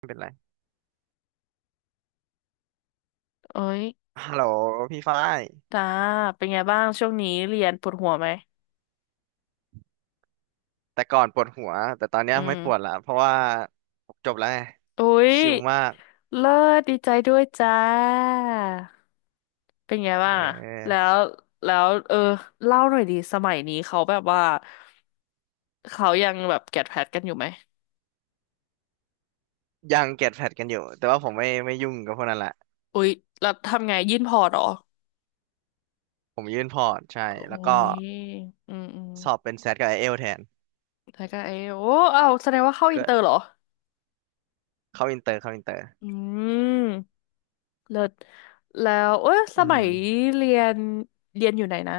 ไม่เป็นไร เอ้ยฮัลโหลพี่ฝ้ายจ้าเป็นไงบ้างช่วงนี้เรียนปวดหัวไหมแต่ก่อนปวดหัวแต่ตอนเนี้ยอืไม่มปวดละเพราะว่าจบแล้วไงอุ้ยชิลมากเลิศดีใจด้วยจ้าเป็นไงเบ้างอะแล้ออวแล้วเออเล่าหน่อยดีสมัยนี้เขาแบบว่าเขายังแบบแกดแพดกันอยู่ไหมยังเก็ตแพดกันอยู่แต่ว่าผมไม่ยุ่งกับพวกนั้นละอุ้ยแล้วทำไงยื่นพอร์ตเหรอผมยื่นพอร์ตใช่โอ้แล้วก็ยอืมสอบเป็นแซดกับไอเอลแทนแล้วก็เออโอ้เอาวแสดงว่าเข้าอินก็เตอร์เหรอเข้าอินเตอร์เข้าอินเตอร์อืมเลิศแล้วเอ้ยสอืมมัยเรียนเรียนอยู่ไหนนะ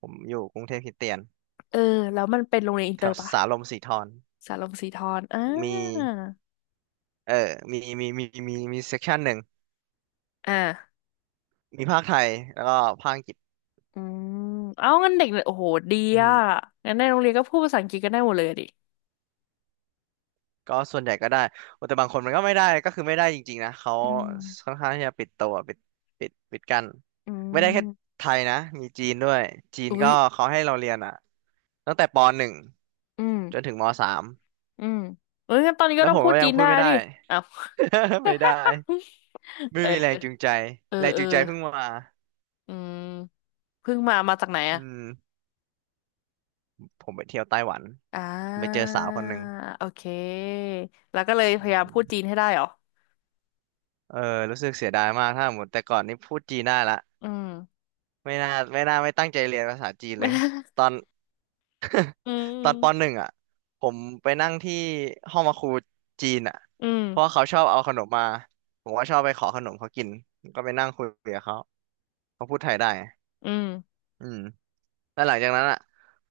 ผมอยู่กรุงเทพคริสเตียนเออแล้วมันเป็นโรงเรียนอินแถเตอวร์ปะสาลมสีทรสาลงสีทอนอ่ามีเออ มีเซกชันหนึ่งอ่ามีภาคไทยแล้วก็ภาคอังกฤษอืมเอางั้นเด็กเนี่ยโอ้โหดีอือ่ะม งั้นในโรงเรียนก็พูดภาษาอังกฤษกันได้หมดเลยอะดิก็ส่วนใหญ่ก็ได้โอ้แต่บางคนมันก็ไม่ได้ก็คือไม่ได้จริงๆนะเขาอืมค่อนข้างที่จะปิดตัวปิดปิดปิดกั้นอืไม่ได้แค่มไทยนะมีจีนด้วยจีนอุ้ก็ยเขาให้เราเรียนอ่ะตั้งแต่ปหนึ่งอืมจนถึงม.3อืมเอ้ยงั้นตอนนี้แล้ก็วต้อผงมพูก็ดยัจีงนพูได้ดไม่ได้ ดิอ้าว ไม่ได้ ไม่เออมีแรงจูงใจเออแรงเอจูองใจเพิ่งมาอืมเพิ่งมาจากไหนอือะมผมไปเที่ยวไต้หวันอ่ผมไปเจอาสาวคนหนึ่งโอเคแล้วก็เลยพอืยายามพูดจีนมให้ได้เหรอเออรู้สึกเสียดายมากถ้าหมดแต่ก่อนนี่พูดจีนได้ละอืม ไม่น่าไม่ตั้งใจเรียนภาษาจีน เลไม่ยตได้อน อืตม อนปหนึ่งอ่ะผมไปนั่งที่ห้องมาครูจีนอ่ะ อืมเพราะว่าเขาชอบเอาขนมมาผมก็ชอบไปขอขนมเขากินผมก็ไปนั่งคุยกับเขาเขาพูดไทยได้อืมอืมแล้วหลังจากนั้นอ่ะ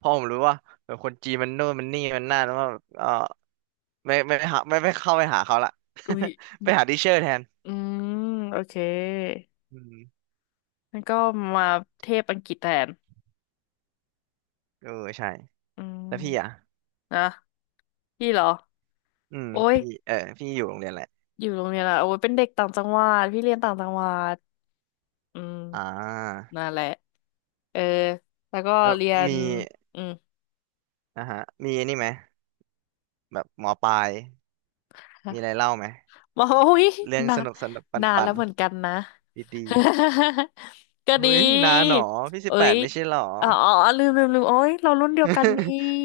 พอผมรู้ว่าเออคนจีนมันโน่นมันนี่มันนั่นแล้วก็เออไม่เข้าไปหาเขาละ อุ้ย ไปหาดิเชอร์แทนอืมโอเคอืมงั้นก็มาเทพอังกฤษแทนเออใช่อืแล้วพี่อ่ะมนะพี่เหรออืมโอ้ยพี่เออพี่อยู่โรงเรียนแหละไรอยู่โรงเรียนอะโอ้ยเป็นเด็กต่างจังหวัดพี่เรียนต่างจังหวัดอืมอ่านั่นแหละเออแล้วก็แล้วเรียนมีอืม นะฮะมีอันนี่ไหมแบบหมอปลาย มีฮะอะไรเล่าไหม โอ้ยเรื่องนาสนนุกสนุกปันนานปัแล้นวเหมือนกันนะ ดี ก็ๆเฮ้ดียนาหนอพี่สิบเอ้แปยดไม่ใช่หรอ อ๋อลืมโอ้ยเรารุ่นเดียวกันนี่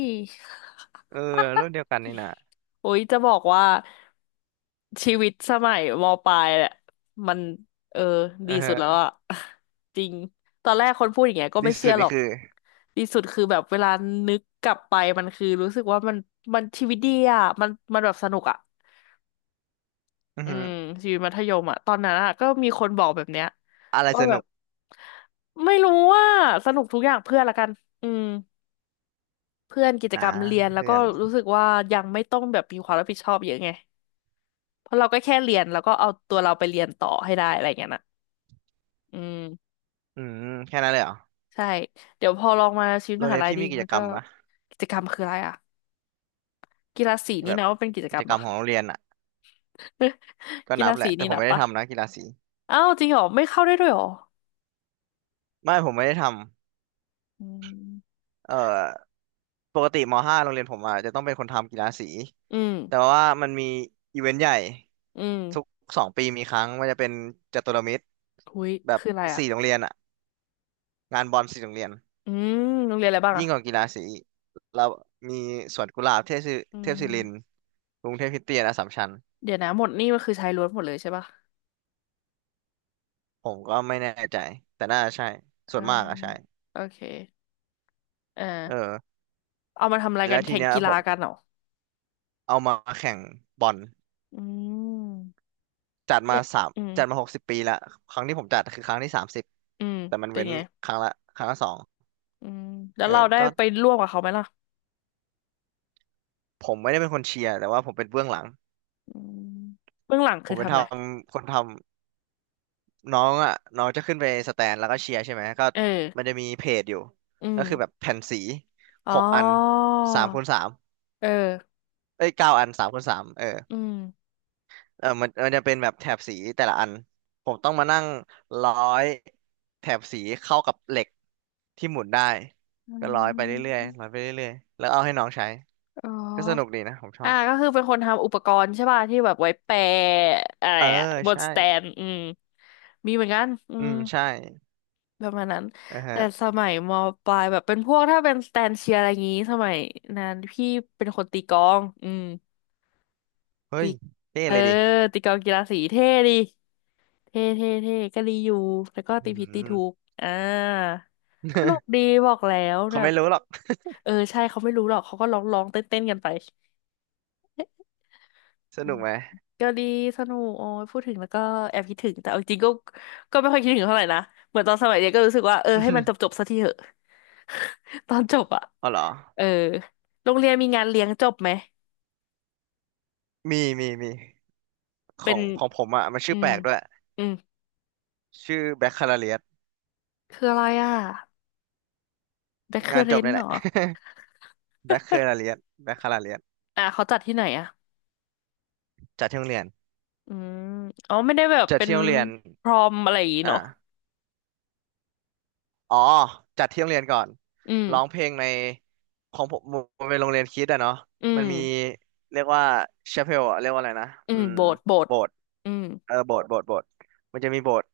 เออรุ่นเดียวกันนี่นะโอ้ยจะบอกว่าชีวิตสมัยมปลายแหละมันเออเอดีอสุดแล้วฮะอะ จริงตอนแรกคนพูดอย่างเงี้ยก็ดีไม่เชื่สุอดหรนี่อกคือดีสุดคือแบบเวลานึกกลับไปมันคือรู้สึกว่ามันชีวิตดีอะมันแบบสนุกอะอืออืฮึมชีวิตมัธยมอะตอนนั้นอะก็มีคนบอกแบบเนี้ยอะไรสว่าแบนุบกไม่รู้ว่าสนุกทุกอย่างเพื่อนละกันอืมเพื่อนกิจนะกรรมเรียนแล้วเพื่ก็อนรู้สึกว่ายังไม่ต้องแบบมีความรับผิดชอบเยอะไง เพราะเราก็แค่เรียนแล้วก็เอาตัวเราไปเรียนต่อให้ได้อะไรอย่างเงี้ยนะอืมอืมแค่นั้นเลยเหรอใช่เดี๋ยวพอลองมาชีวิตโรมงหาเรียนลัยพี่ดีมีกิมัจนกรก็รมปะกิจกรรมคืออะไรอ่ะกีฬาสีแบนี่บนะว่าเป็นกิจกิกรจรมกรรมปะ ของโรงเรียนอ่ะก็ กีนัฬาบแหสีละแต่นี่ผมนะไม่ได้ปะทำนะกีฬาสีอ้าวจริงเหรอไม่เข้าได้ด้วยเหรอไม่ผมไม่ได้ทอืมำเอ่อปกติม.5โรงเรียนผมอ่ะจะต้องเป็นคนทำกีฬาสีอืมแต่ว่ามันมีอีเวนต์ใหญ่อืทุกม2 ปีมีครั้งมันจะเป็นจตุรมิตรหุยแบบคืออะไรอ่ะ4 โรงเรียนอ่ะ งานบอลสีโรงเรียนอืมโรงเรียนอะไรบ้างยิ่อ่ะงกว่ากีฬาสีอีกเรามีสวนกุหลาบเทพศิอืเทพมศิรินทร์กรุงเทพคริสเตียนอัสสัมชัญเดี๋ยวนะหมดนี่มันคือชายล้วนหมดเลยใช่ปะผมก็ไม่แน่ใจแต่น่าจะใช่ส่วอ่านมากอะใช่โอเคเอเอออเอามาทำอะไรกัแล้นวทีแข่งเนี้ยกีผฬามกันเหรอเอามาแข่งบอลอืมจัดมาและสามอืมจัดมา60 ปีละครั้งที่ผมจัดคือครั้งที่30อืมแต่มันเป็นเว้นไง ครั้งละครั้งละสองอืมแล้เอวเราอได้ก็ไปร่วมกับเขาไหมล่ะผมไม่ได้เป็นคนเชียร์แต่ว่าผมเป็นเบื้องหลังอืมเบื้องหลังผคือมเป็นทำอะไรคนทำ น้องอ่ะน้องจะขึ้นไปสแตนแล้วก็เชียร์ใช่ไหมก็เออมันจะมีเพจอยู่อืก็มคือแบบแผ่นสีอ๋หอกอันสามคูณสามเออเอ้ย9 อันสามคูณสามเอออืมมันจะเป็นแบบแถบสีแต่ละอันผมต้องมานั่งร้อยแถบสีเข้ากับเหล็กที่หมุนได้อืก็ร้อยไปเรื่อยๆร้มอยไปเรื่อยๆแล้วเอาให้น้องใช้อ๋อก็สนุกดีนะผมชออ่าบก็คือเป็นคนทำอุปกรณ์ใช่ป่ะที่แบบไว้แปะอะไรเอออะบนใช่สแตนอืมมีเหมือนกันอือืมมใช่ประมาณนั้น อ่าฮะแต่สมัยมปลายแบบเป็นพวกถ้าเป็นสแตนเชียร์อะไรงี้สมัยนั้นพี่เป็นคนตีกลองอืมเฮ้ตียเท่เออเลยดิตีกลองกีฬาสีเท่ดี เท่ก็รีอยู่แล้วก็อืตีผิดตีถูกม อ่าก็หนุกดี บอกแล้วเขาแบไม่บรู้หรอกเออใช่เขาไม่รู้หรอกเขาก็ร้องเต้นกันไป สอืนุมกไหม ก็ดีสนุกโอ้ยพูดถึงแล้วก็แอบคิดถึงแต่เอาจริงก็ก็ไม่ค่อยคิดถึงเท่าไหร่นะเหมือนตอนสมัยเรียนก็รู้สึกว่าเออให้มันจบ จบสักทีเถอะ ตอนจบอะอ๋อเหรอเออโรงเรียนมีงานเลี้ยงจบไหมมีมีมีขเป็อนงของผมอ่ะมันชื่อือแปมลกด้วย อืมชื่อแบคคาลาเรียสคืออะไรอ่ะแบคเคองานเรจบนนี่แหเหรละ อ แบคคาลาเรียสแบคคาลาเรียสอ่ะเขาจัดที่ไหนอ่ะ จัดที่โรงเรียนอืมอ๋อไม่ได้แบบจัดเป็นที่โรงเรียนพรอมอะไรอย่างงี้เนาะอ่าอ๋อจัดที่โรงเรียนก่อนอืมร้องเพลงในของผมมันเป็นโรงเรียนคริสต์อะเนาะอืมันมมีเรียกว่าชาเพลเรียกว่าอะไรนะอือืมมโบสถ์โบสโบถ์สถ์อืมเออโบสถ์มันจะมีโบสถ์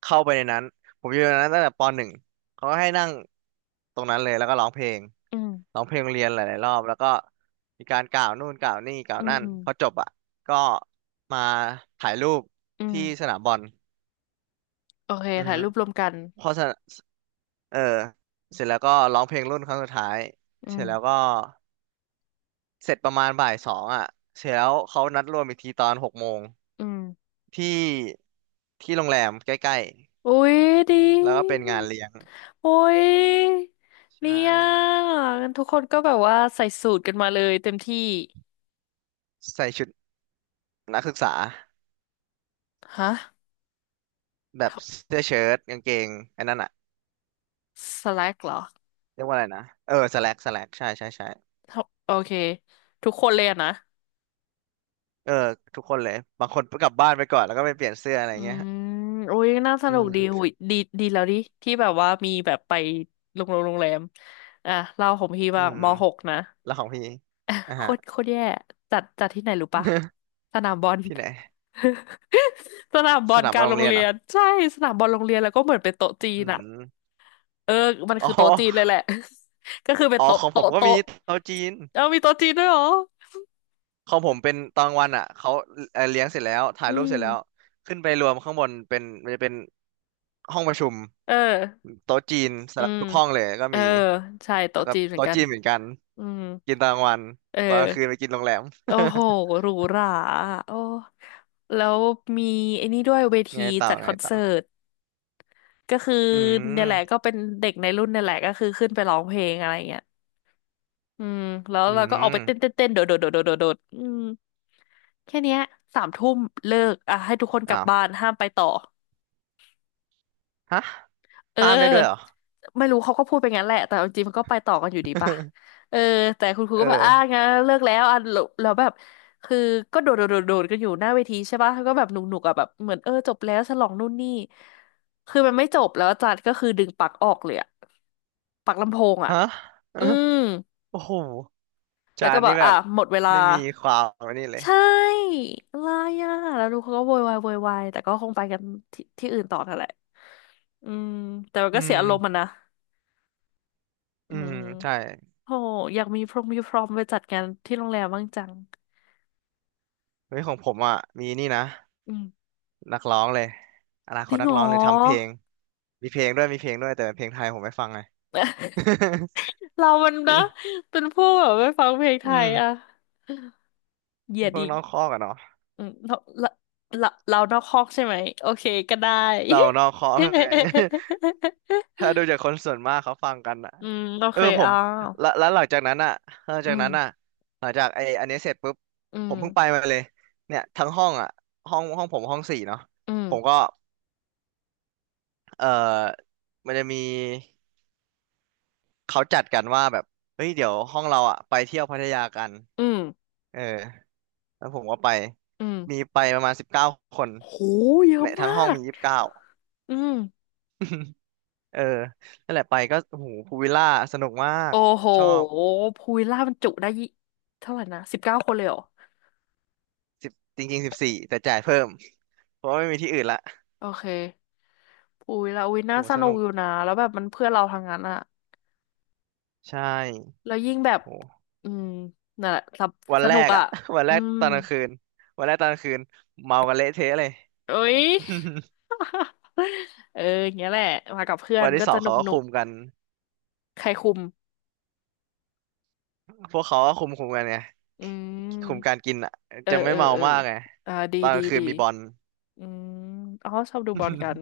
เข้าไปในนั้น ผมอยู่ในนั้นตั้งแต่ปหนึ่งเขาก็ให้นั่งตรงนั้นเลยแล้วก็ร้องเพลง อืมร้องเพลงโรงเรียนหลายๆรอบแล้วก็มีการกล่าวนู่นกล่าวนี่กล่าอืวนั่นมพอจบอ่ะก็มาถ่ายรูปอืที่สมนามบอลโอเคอือถ่ายฮึรูปรวมกันพอสนเออเสร็จแล้วก็ร้องเพลงรุ่นครั้งสุดท้ายอืเสร็มจแล้วก็เสร็จประมาณบ่าย 2อ่ะเสร็จแล้วเขานัดรวมอีกทีตอน6 โมงอืมที่ที่โรงแรมใกล้อุ้ยดีๆแล้วก็เป็นงานเลี้ยงโอ้ยเนี่ใช่ยงั้นทุกคนก็แบบว่าใส่สูทกันมาเลยเต็มที่ใส่ชุดนักศึกษาฮะแบบทเสื้อเชิ้ตกางเกงไอ้นั่นอ่ะำสแลกเหรอเรียกว่าอะไรนะเออสแลกใช่ใช่ใช่ ทำโอเคทุกคนเลยอะนะ เออทุกคนเลยบางคนกลับบ้านไปก่อนแล้วก็ไปเปลี่ยนเสื้ออะไรอืเงี้ยมโอุ้ยน่าสอืนุกดีมหุยดีดีแล้วดิที่แบบว่ามีแบบไปโรงแรมอ่ะเล่าของพี่อืบ้างมมหกนะ แล้วของพี่ อ่ะอ่ะโคฮะ ตรโคตรแย่จัดที่ไหนรู้ปะสนามบอล ที่ไหน สนามบอสลนามกบลาอลงโรโรงงเรียนเรีเหรยอนใช่สนามบอลโรงเรียนแล้วก็เหมือนเป็นโต๊ะจีอืนอะมเออมันอ๋คือโต๊ะจีนเลยอแหละ ก็คือเป็นอ๋อโต๊ะของผมโต๊ะก็มีโต๊ะเตาจีนเอามีโต๊ะจีนด้วยเหรอของผมเป็นตอนกลางวันอ่ะเขาเลี้ยงเสร็จแล้วถ่ายอืรูปเสร็จแล้วมขึ้นไปรวมข้างบนเป็นมันจะเป็นห้องประชุมเออโต๊ะจีนอืสำหรับมทุกห้องเลยก็เออมีใช่แล้วโต๊ะก็จีนเหมือนโต๊ะกันจีนเหมือนกันอืมกินตอนกลางวันเอตอนกลางอ คืนไปกินโรงแรม โอ้โหหรูหราโอ้แล้วมีไอ้นี่ด้วยเว ทีไงต่อจัดคไงอนต่อเสิร์ตก็คืออืเนี่ยแหละมก็เป็นเด็กในรุ่นเนี่ยแหละก็คือขึ้นไปร้องเพลงอะไรเงี้ยอืมแล้วอืเราก็ออกไปเต้นเต้มนเต้นโดดอืมแค่เนี้ยสามทุ่มเลิกอ่ะให้ทุกคนกลับอ้าว บ้านห้ามไปต่อ ฮะเข้ามได้ด้วยเหรอออ ไม่รู้เขาก็พูดไปงั้นแหละแต่เอาจริงมันก็ไปต่อกันอยู่ดีป่ะ เออแต่คุณครูเก็แบบอ่าอองั้นเลิกแล้วอ่ะแล้วแบบคือก็โดดกันอยู่หน้าเวทีใช่ป่ะก็แบบหนุกอ่ะแบบเหมือนเออจบแล้วฉลองนู่นนี่คือมันไม่จบแล้วอาจารย์ก็คือดึงปลั๊กออกเลยอะปลั๊กลำโพงอ่ะฮะ อื มโอ้โหแล้จาวก็นแบนี่บแบอ่ะบหมดเวลาไม่มีความอันนี้เลย ใช่อะไรอ่ะแล้วดูเขาก็โวยวายแต่ก็คงไปกันที่อื่นต่อนั่นแหละอืมแต่มันอืก็เสียอารมณ์มันมนะอือืมม ใช่โหอยากมีพรงมีพรอมไปจัดงานที่โรงแรมบ้างจังเฮ้ยของผมอ่ะมีนี่นะ อืมนักร้องเลยอนาคจตริงนัเหกรอร้องเลยทำเพลง มีเพลงด้วยมีเพลงด้วยแต่เป็นเพลงไทยผมไม่ฟังไง เรามันนะเป็นผู้แบบไม่ฟังเพลง ไทอืยอะมเหยียดพวกอีกน้องคอกอะเนาะอืมเราเรานอกคอกใช่ไหมโอเคก็ได้ เราน้องคอกไง ถ้าดูจากคนส่วนมากเขาฟังกันอ่ะ อืมโอเออเคผมอ่าแล้วหลังจากนั้นอ่ะหลังอืจากมนั้นอ่ะหลังจากไออันนี้เสร็จปุ๊บอืผมมเพิ่งไปมาเลยเนี่ยทั้งห้องอ่ะห้องผมห้องสี่เนาะอืมผมก็เออมันจะมีเขาจัดกันว่าแบบเฮ้ยเดี๋ยวห้องเราอ่ะไปเที่ยวพัทยากันอืมเออแล้วผมก็ไปอืมมีไปประมาณสิบเก้าคนโหเยในอะทั้มางห้องมีก29อืมเออนั่นแหละไปก็โอ้โหพูลวิลล่าสนุกมากโอ้โหชอบ พูวิลล่ามันจุได้ยี่เท่าไหร่นะ19คนเลยเหรอสิบจริงๆ14แต่จ่ายเพิ่มเพราะว่าไม่มีที่อื่นละโอเค อุ้ยแล้วอุ้ยโหน่าสสนุกนุกอยู่นะแล้วแบบมันเพื่อนเราทางนั้นอะใช่แล้วยิ่งแบบโหอืมนั่นแหละสบวันสแรนุกกอะอะ วันแรอืกมตอนกลางคืนวันแรกตอนกลางคืนเมากันเละเทะเลย เอ้ย เอออย่างเงี้ยแหละมากับเพื่อนวันก็ที่สอจะงนุเขากก็หนุคุกมกันใครคุมพวกเขาก็คุมกันไงอืคุมการมกินอะเออจะไม่เออเมาเออมากไงอ่าดีตอนกดีลางคืนดีมีบอล อืมอ๋อชอบดูบอลกัน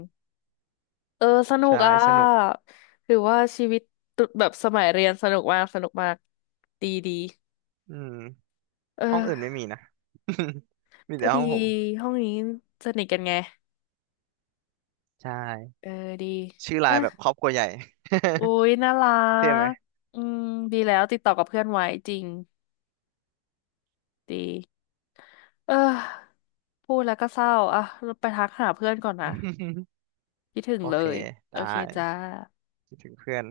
เออสนุใช่กอ่ะสนุกถือว่าชีวิตตุแบบสมัยเรียนสนุกมากดีดีอืมเอห้องออื่นไม่มีนะ มีก็แต่ห้ดีองผมห้องนี้สนิทกันไง ใช่เออดีชื่อไลอ่ะน์แบบครอบครัวใหญ่อุ๊ยน่ารัเท่ไหม กอืมดีแล้วติดต่อกับเพื่อนไว้จริงดีเออพูดแล้วก็เศร้าอ่ะเราไปทักหาเพื่อนก่อนนะ คิดถึงโอเลเคยไโอเคด้จ้าคิดถึงเพื่อน